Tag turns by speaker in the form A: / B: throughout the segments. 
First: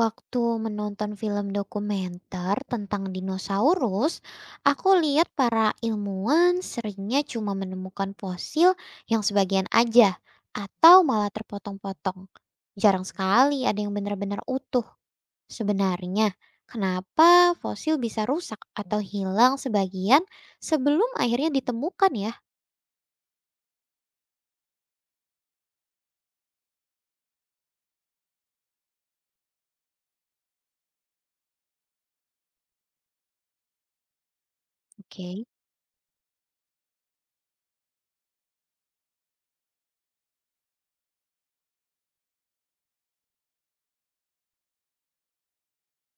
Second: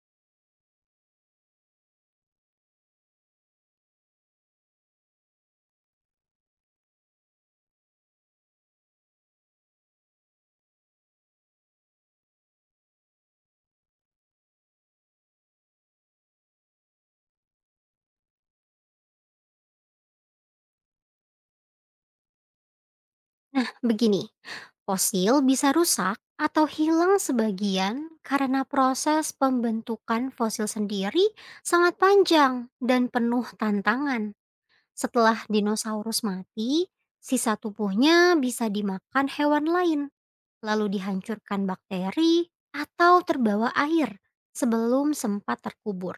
A: Waktu menonton film dokumenter tentang dinosaurus, aku lihat para ilmuwan seringnya cuma menemukan fosil yang sebagian aja atau malah terpotong-potong. Jarang sekali ada yang benar-benar utuh. Sebenarnya, kenapa fosil bisa rusak atau hilang sebagian sebelum akhirnya ditemukan ya?
B: Nah, begini, fosil bisa rusak atau hilang sebagian karena proses pembentukan fosil sendiri sangat panjang dan penuh tantangan. Setelah
A: Oke.
B: dinosaurus mati, sisa tubuhnya bisa dimakan hewan lain, lalu dihancurkan bakteri atau terbawa air sebelum sempat terkubur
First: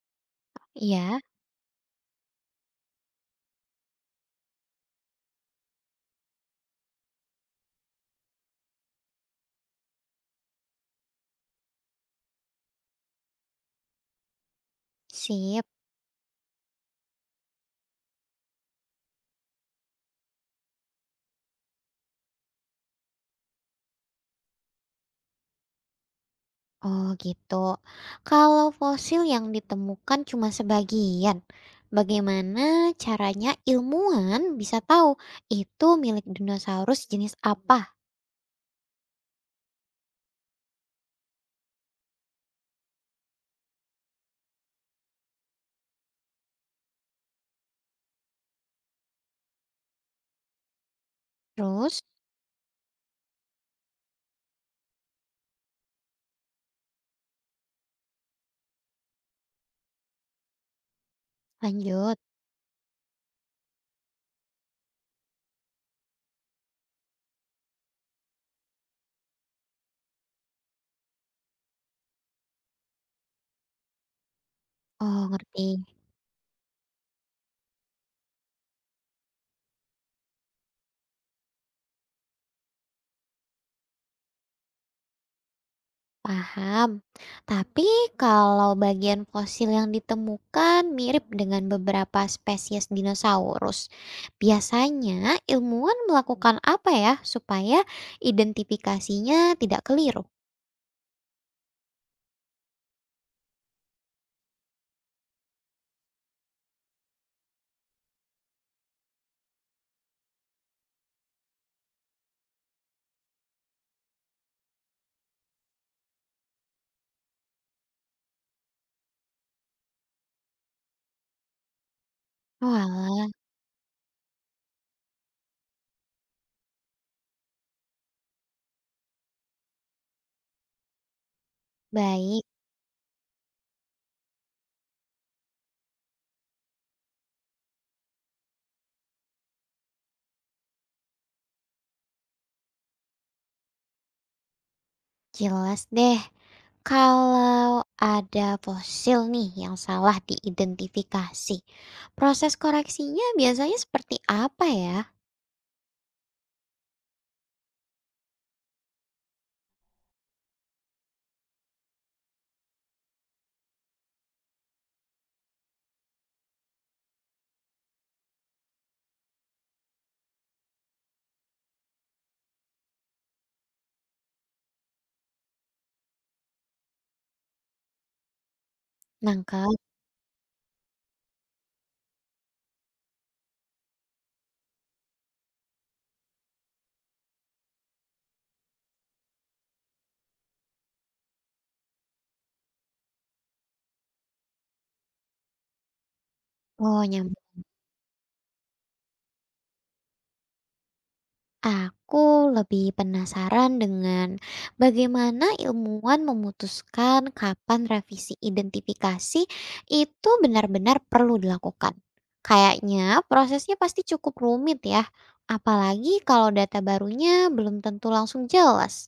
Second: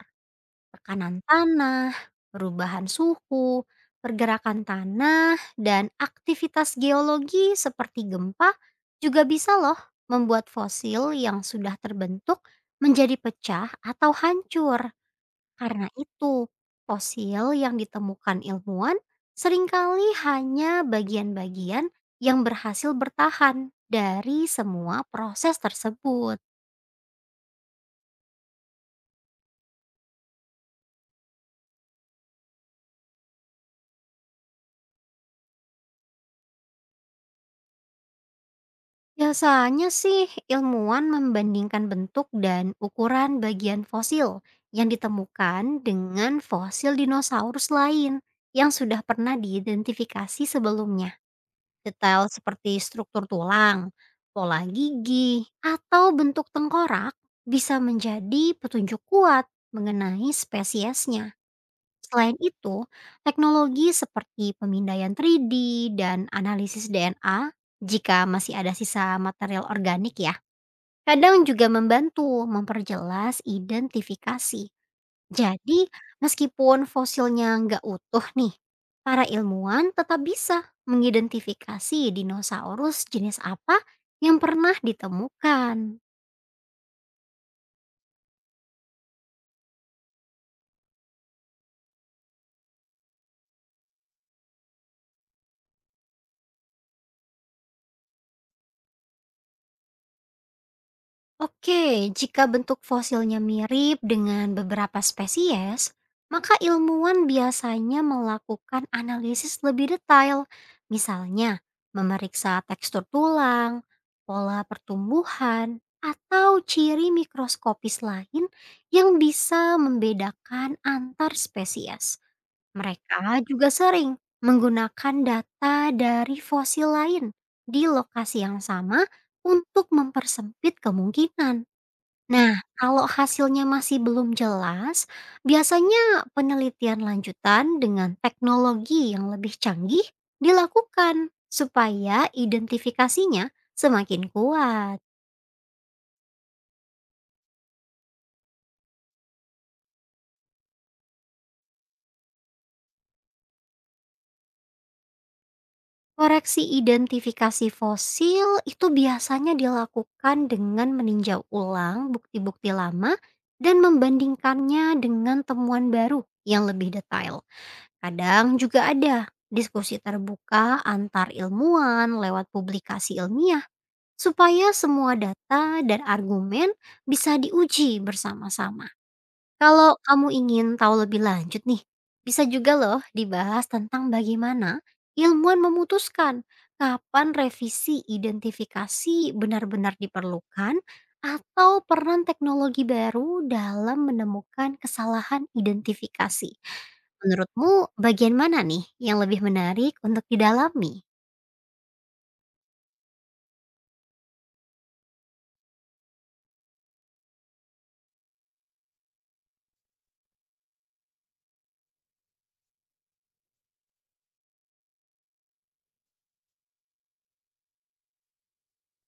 A: Iya,
B: tekanan tanah, perubahan suhu, pergerakan tanah, dan aktivitas geologi seperti gempa juga bisa loh membuat fosil yang sudah terbentuk menjadi pecah atau hancur.
A: sip.
B: Karena itu, fosil yang ditemukan ilmuwan seringkali hanya bagian-bagian yang berhasil bertahan dari semua proses tersebut.
A: Oh gitu. Kalau fosil yang ditemukan cuma sebagian, bagaimana caranya ilmuwan bisa tahu itu milik dinosaurus jenis apa?
B: Biasanya sih ilmuwan membandingkan bentuk dan ukuran bagian fosil yang ditemukan dengan fosil dinosaurus lain yang sudah pernah diidentifikasi sebelumnya.
A: Terus
B: Detail seperti struktur tulang, pola gigi, atau bentuk tengkorak bisa menjadi petunjuk kuat mengenai spesiesnya.
A: lanjut.
B: Selain itu, teknologi seperti pemindaian 3D dan analisis DNA jika masih ada sisa material organik ya, kadang juga membantu memperjelas identifikasi.
A: Oh
B: Jadi,
A: ngerti,
B: meskipun fosilnya nggak utuh nih, para ilmuwan tetap bisa mengidentifikasi dinosaurus jenis apa yang pernah ditemukan.
A: paham. Tapi kalau bagian fosil yang ditemukan mirip dengan beberapa spesies dinosaurus, biasanya ilmuwan melakukan apa ya supaya identifikasinya tidak keliru?
B: Oke, jika bentuk fosilnya mirip dengan beberapa spesies, maka ilmuwan biasanya melakukan analisis lebih detail. Misalnya, memeriksa tekstur tulang, pola pertumbuhan, atau ciri mikroskopis lain yang bisa membedakan antar spesies.
A: Walah,
B: Mereka juga sering menggunakan data dari fosil lain di lokasi yang sama untuk mempersempit kemungkinan.
A: baik.
B: Nah, kalau hasilnya masih belum jelas, biasanya penelitian lanjutan dengan teknologi yang lebih canggih dilakukan supaya identifikasinya semakin kuat.
A: Jelas deh. Kalau ada fosil nih yang salah diidentifikasi, proses koreksinya biasanya seperti apa ya?
B: Koreksi identifikasi fosil itu biasanya dilakukan dengan meninjau ulang bukti-bukti lama dan membandingkannya dengan temuan baru yang lebih detail. Kadang juga ada diskusi terbuka antar ilmuwan lewat publikasi ilmiah supaya semua data dan argumen bisa diuji bersama-sama.
A: Nangkep.
B: Kalau kamu ingin tahu lebih lanjut nih, bisa juga loh dibahas tentang bagaimana ilmuwan memutuskan kapan revisi identifikasi benar-benar diperlukan atau peran teknologi baru dalam menemukan kesalahan identifikasi.
A: Oh, nyambung.
B: Menurutmu bagian mana nih yang lebih menarik untuk didalami?
A: Aku lebih penasaran dengan bagaimana ilmuwan memutuskan kapan revisi identifikasi itu benar-benar perlu dilakukan. Kayaknya prosesnya pasti cukup rumit ya, apalagi kalau data barunya belum tentu langsung jelas.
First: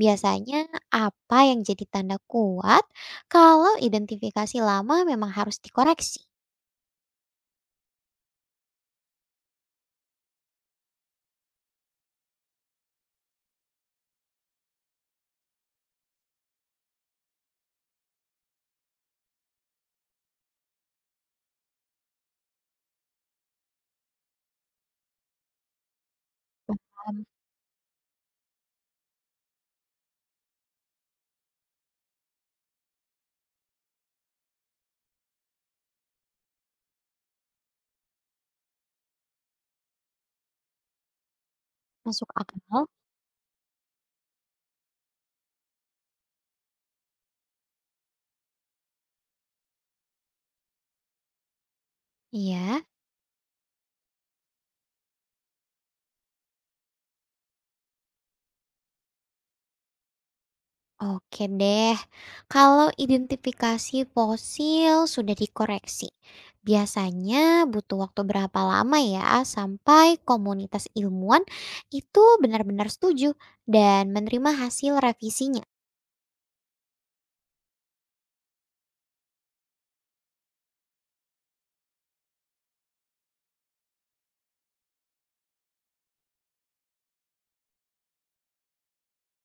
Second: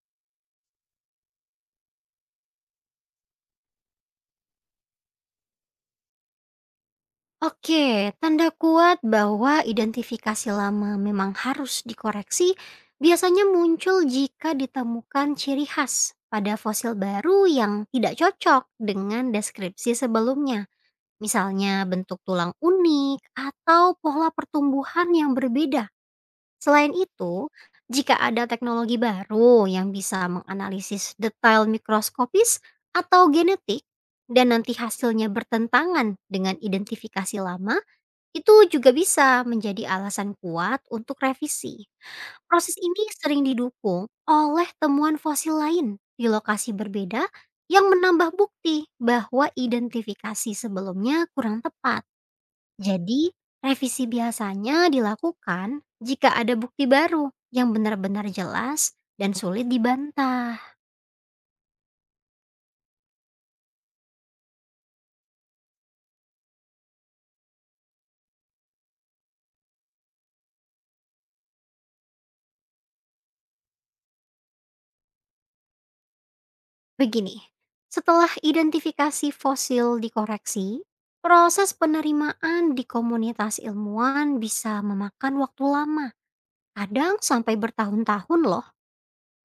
A: Biasanya apa yang jadi tanda kuat kalau identifikasi lama memang harus dikoreksi?
B: Oke, tanda kuat bahwa identifikasi lama memang harus dikoreksi biasanya muncul jika ditemukan ciri khas pada fosil baru yang tidak cocok dengan deskripsi sebelumnya. Misalnya bentuk tulang unik atau pola pertumbuhan yang berbeda. Selain itu, jika ada teknologi baru yang bisa menganalisis detail mikroskopis atau genetik dan nanti hasilnya bertentangan dengan identifikasi lama, itu juga bisa menjadi alasan kuat untuk revisi.
A: Masuk
B: Proses
A: akal.
B: ini sering didukung oleh temuan fosil lain di lokasi berbeda yang menambah bukti bahwa identifikasi sebelumnya kurang tepat.
A: Iya.
B: Jadi, revisi biasanya dilakukan jika ada bukti baru yang benar-benar jelas dan sulit dibantah.
A: Oke deh, kalau identifikasi fosil sudah dikoreksi, biasanya butuh waktu berapa lama ya sampai komunitas ilmuwan itu benar-benar setuju dan menerima hasil revisinya?
B: Begini, setelah identifikasi fosil dikoreksi, proses penerimaan di komunitas ilmuwan bisa memakan waktu lama, kadang sampai bertahun-tahun loh.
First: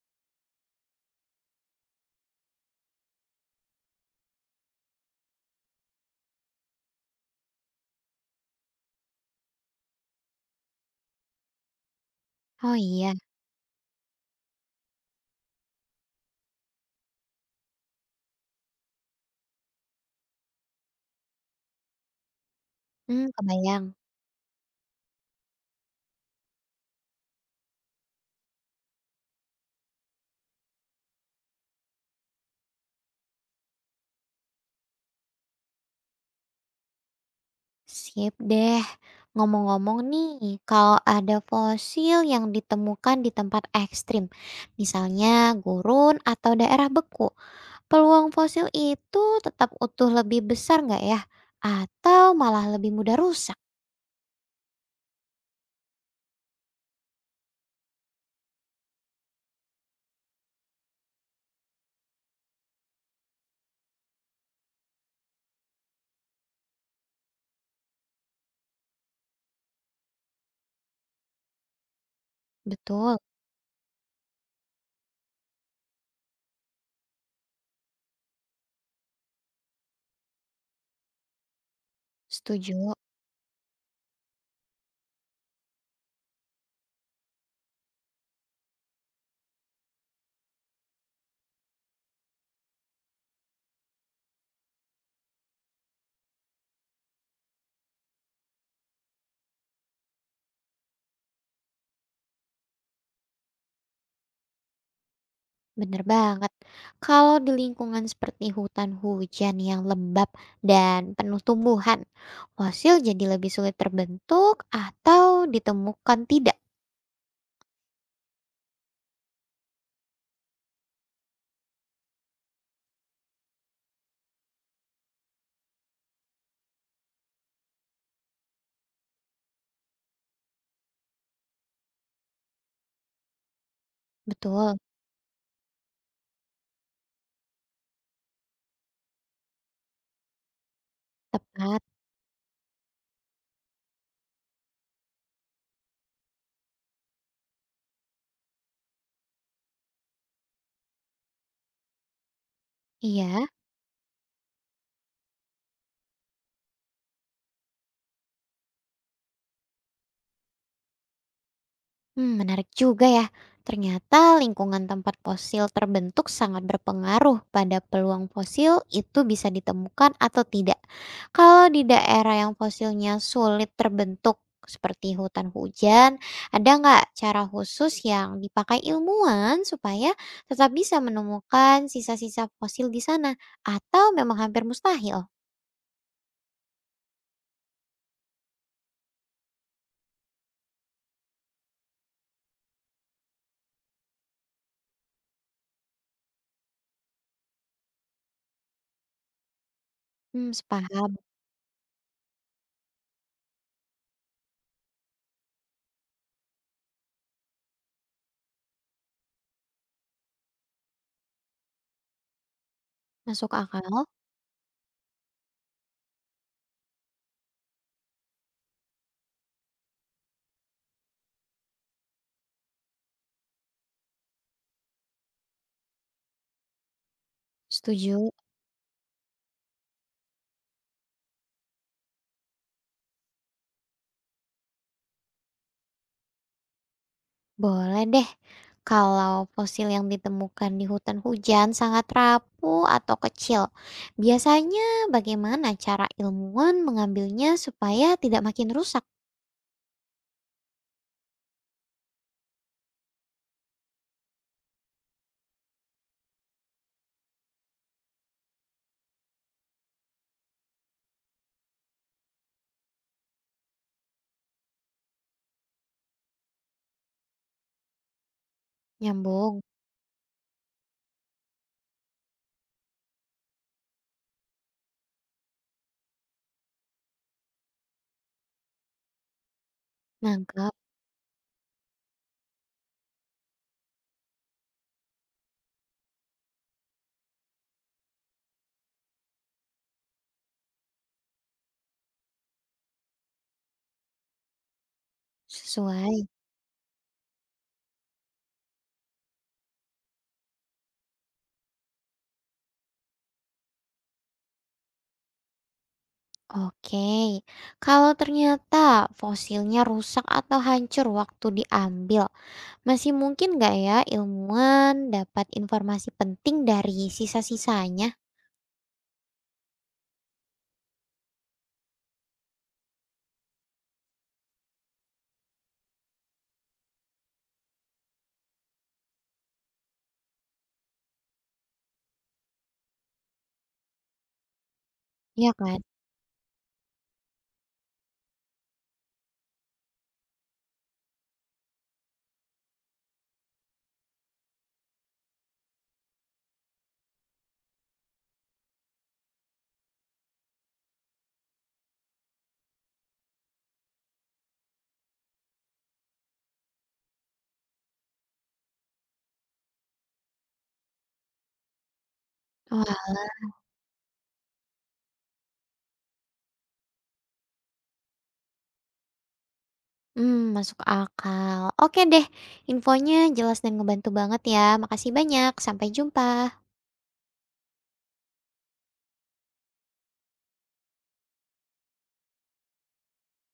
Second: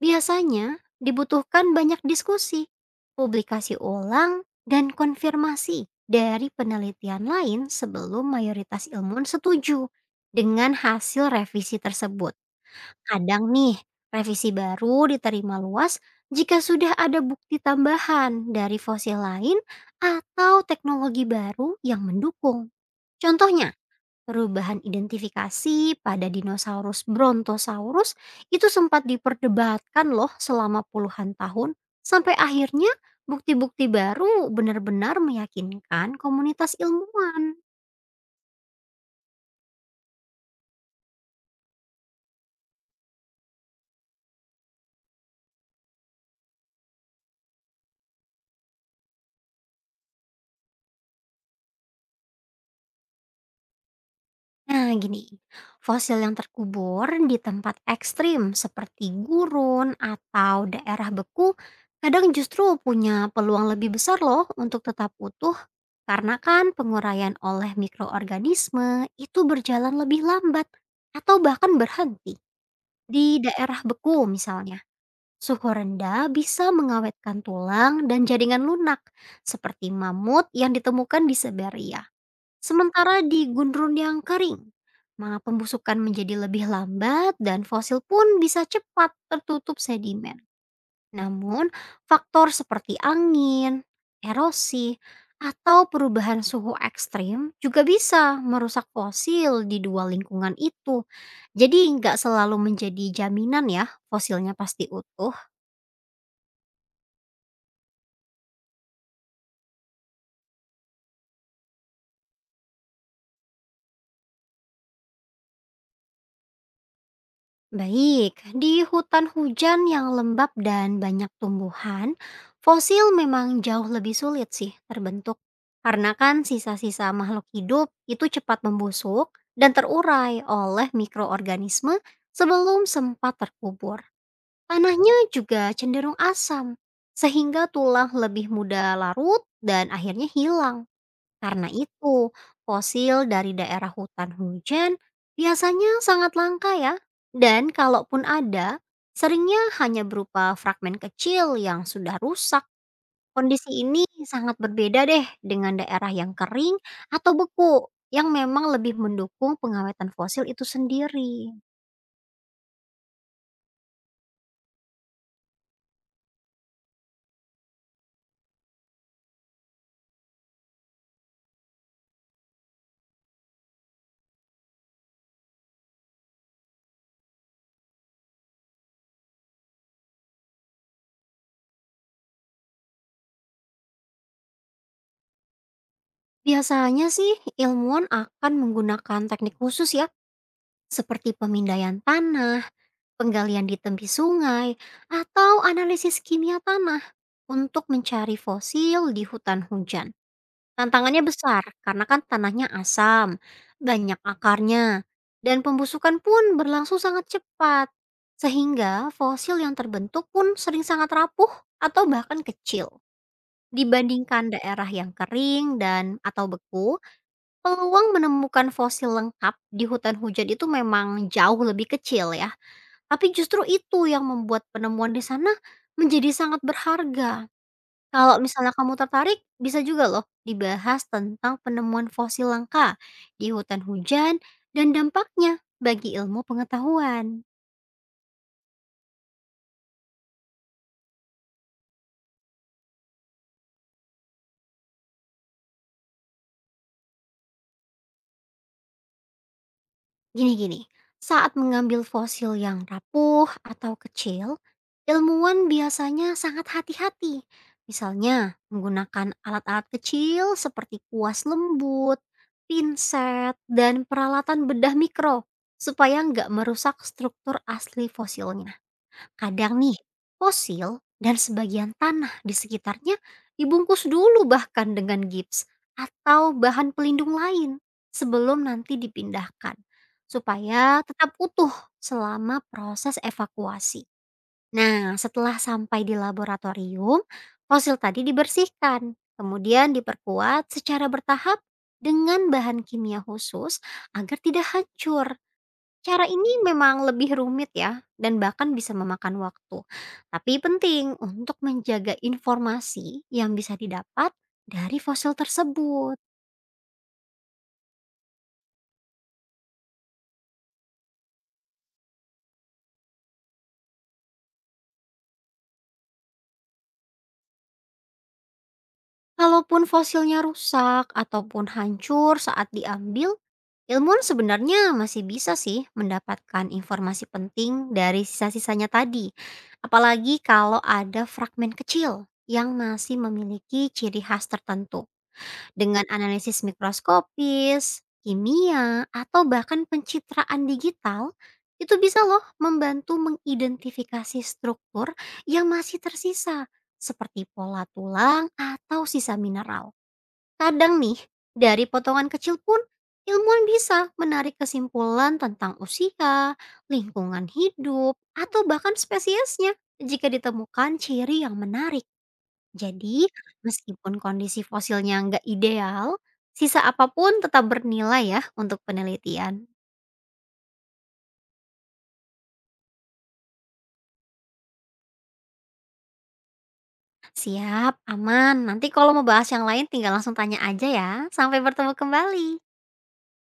B: Biasanya dibutuhkan banyak diskusi, publikasi ulang, dan konfirmasi dari penelitian lain sebelum mayoritas ilmuwan setuju dengan hasil revisi tersebut.
A: Oh iya,
B: Kadang nih, revisi baru diterima luas jika sudah ada bukti tambahan dari fosil lain atau teknologi baru yang mendukung.
A: hmm,
B: Contohnya,
A: kebayang.
B: perubahan identifikasi pada dinosaurus Brontosaurus itu sempat diperdebatkan loh selama puluhan tahun sampai akhirnya bukti-bukti baru benar-benar meyakinkan komunitas ilmuwan.
A: Sip deh. Ngomong-ngomong nih, kalau ada fosil yang ditemukan di tempat ekstrim, misalnya gurun atau daerah beku, peluang fosil itu tetap utuh lebih besar nggak ya? Atau malah lebih mudah rusak?
B: Nah, gini, fosil yang terkubur di tempat ekstrim seperti gurun atau daerah beku kadang justru punya peluang lebih besar loh untuk tetap utuh karena kan penguraian oleh mikroorganisme itu berjalan lebih lambat atau bahkan berhenti.
A: Betul,
B: Di daerah beku misalnya, suhu rendah bisa mengawetkan tulang dan jaringan lunak seperti mamut yang ditemukan di Siberia.
A: setuju.
B: Sementara di gundrun yang kering, maka pembusukan menjadi lebih lambat dan fosil pun bisa cepat tertutup sedimen. Namun, faktor seperti angin, erosi, atau perubahan suhu ekstrim juga bisa merusak fosil di dua lingkungan itu. Jadi nggak selalu menjadi jaminan ya fosilnya pasti utuh.
A: Bener banget. Kalau di lingkungan seperti hutan hujan yang lembab dan penuh tumbuhan, fosil jadi lebih sulit terbentuk atau ditemukan tidak?
B: Baik, di hutan hujan yang lembab dan banyak tumbuhan, fosil memang jauh lebih sulit sih terbentuk. Karena kan sisa-sisa makhluk hidup itu cepat membusuk dan terurai oleh mikroorganisme sebelum sempat terkubur.
A: Betul,
B: Tanahnya juga cenderung asam, sehingga tulang lebih mudah larut dan akhirnya hilang. Karena
A: tepat.
B: itu, fosil dari daerah hutan hujan biasanya sangat langka ya. Dan kalaupun ada, seringnya hanya berupa fragmen kecil yang sudah rusak.
A: Iya.
B: Kondisi ini sangat berbeda deh dengan daerah yang kering atau beku yang memang lebih mendukung pengawetan fosil itu sendiri.
A: Hmm, menarik juga ya. Ternyata lingkungan tempat fosil terbentuk sangat berpengaruh pada peluang fosil itu bisa ditemukan atau tidak. Kalau di daerah yang fosilnya sulit terbentuk, seperti hutan hujan, ada nggak cara khusus yang dipakai ilmuwan supaya tetap bisa menemukan sisa-sisa fosil di sana? Atau memang hampir mustahil?
B: Biasanya sih ilmuwan akan menggunakan teknik khusus ya, seperti pemindaian tanah, penggalian di tepi sungai, atau analisis kimia tanah untuk mencari fosil di hutan hujan.
A: Hmm, sepaham.
B: Tantangannya besar karena kan tanahnya asam, banyak akarnya, dan pembusukan pun berlangsung sangat cepat. Sehingga fosil yang terbentuk pun sering sangat rapuh atau bahkan kecil.
A: Masuk akal.
B: Dibandingkan daerah yang kering dan atau beku, peluang menemukan fosil lengkap di hutan hujan itu memang jauh lebih kecil ya. Tapi justru itu yang membuat penemuan di sana menjadi sangat berharga.
A: Setuju.
B: Kalau misalnya kamu tertarik, bisa juga loh dibahas tentang penemuan fosil langka di hutan hujan dan dampaknya bagi ilmu pengetahuan.
A: Boleh deh. Kalau fosil yang ditemukan di hutan hujan sangat rapuh atau kecil, biasanya bagaimana cara ilmuwan mengambilnya supaya tidak makin rusak?
B: Gini-gini saat mengambil fosil yang rapuh atau kecil, ilmuwan biasanya sangat hati-hati. Misalnya, menggunakan alat-alat kecil seperti kuas lembut, pinset, dan peralatan bedah mikro supaya nggak merusak struktur asli fosilnya.
A: Nyambung,
B: Kadang nih, fosil dan sebagian tanah di sekitarnya dibungkus dulu bahkan dengan gips atau bahan pelindung lain sebelum nanti dipindahkan
A: nangkap,
B: supaya tetap utuh selama proses evakuasi. Nah, setelah sampai di laboratorium, fosil tadi dibersihkan, kemudian diperkuat secara bertahap dengan bahan kimia khusus agar tidak hancur.
A: sesuai.
B: Cara ini memang lebih rumit ya, dan bahkan bisa memakan waktu. Tapi penting untuk menjaga informasi yang bisa didapat dari fosil tersebut.
A: Oke, kalau ternyata fosilnya rusak atau hancur waktu diambil, masih mungkin nggak ya ilmuwan dapat informasi penting dari sisa-sisanya?
B: Kalaupun fosilnya rusak ataupun hancur saat diambil, ilmuwan sebenarnya masih bisa sih mendapatkan informasi penting dari sisa-sisanya tadi. Apalagi kalau ada fragmen kecil yang masih memiliki ciri khas tertentu.
A: Iya kan?
B: Dengan analisis mikroskopis, kimia, atau bahkan pencitraan digital, itu bisa loh membantu mengidentifikasi struktur yang masih tersisa, seperti pola tulang atau sisa mineral. Kadang nih, dari potongan kecil pun, ilmuwan bisa menarik kesimpulan tentang usia, lingkungan hidup, atau bahkan spesiesnya jika ditemukan ciri yang menarik. Jadi, meskipun kondisi fosilnya nggak ideal, sisa apapun tetap bernilai ya untuk penelitian.
A: Hmm, masuk akal. Oke deh, infonya jelas dan ngebantu banget ya. Makasih banyak, sampai jumpa.
B: Siap, aman. Nanti kalau mau bahas yang lain tinggal langsung tanya aja ya. Sampai bertemu kembali.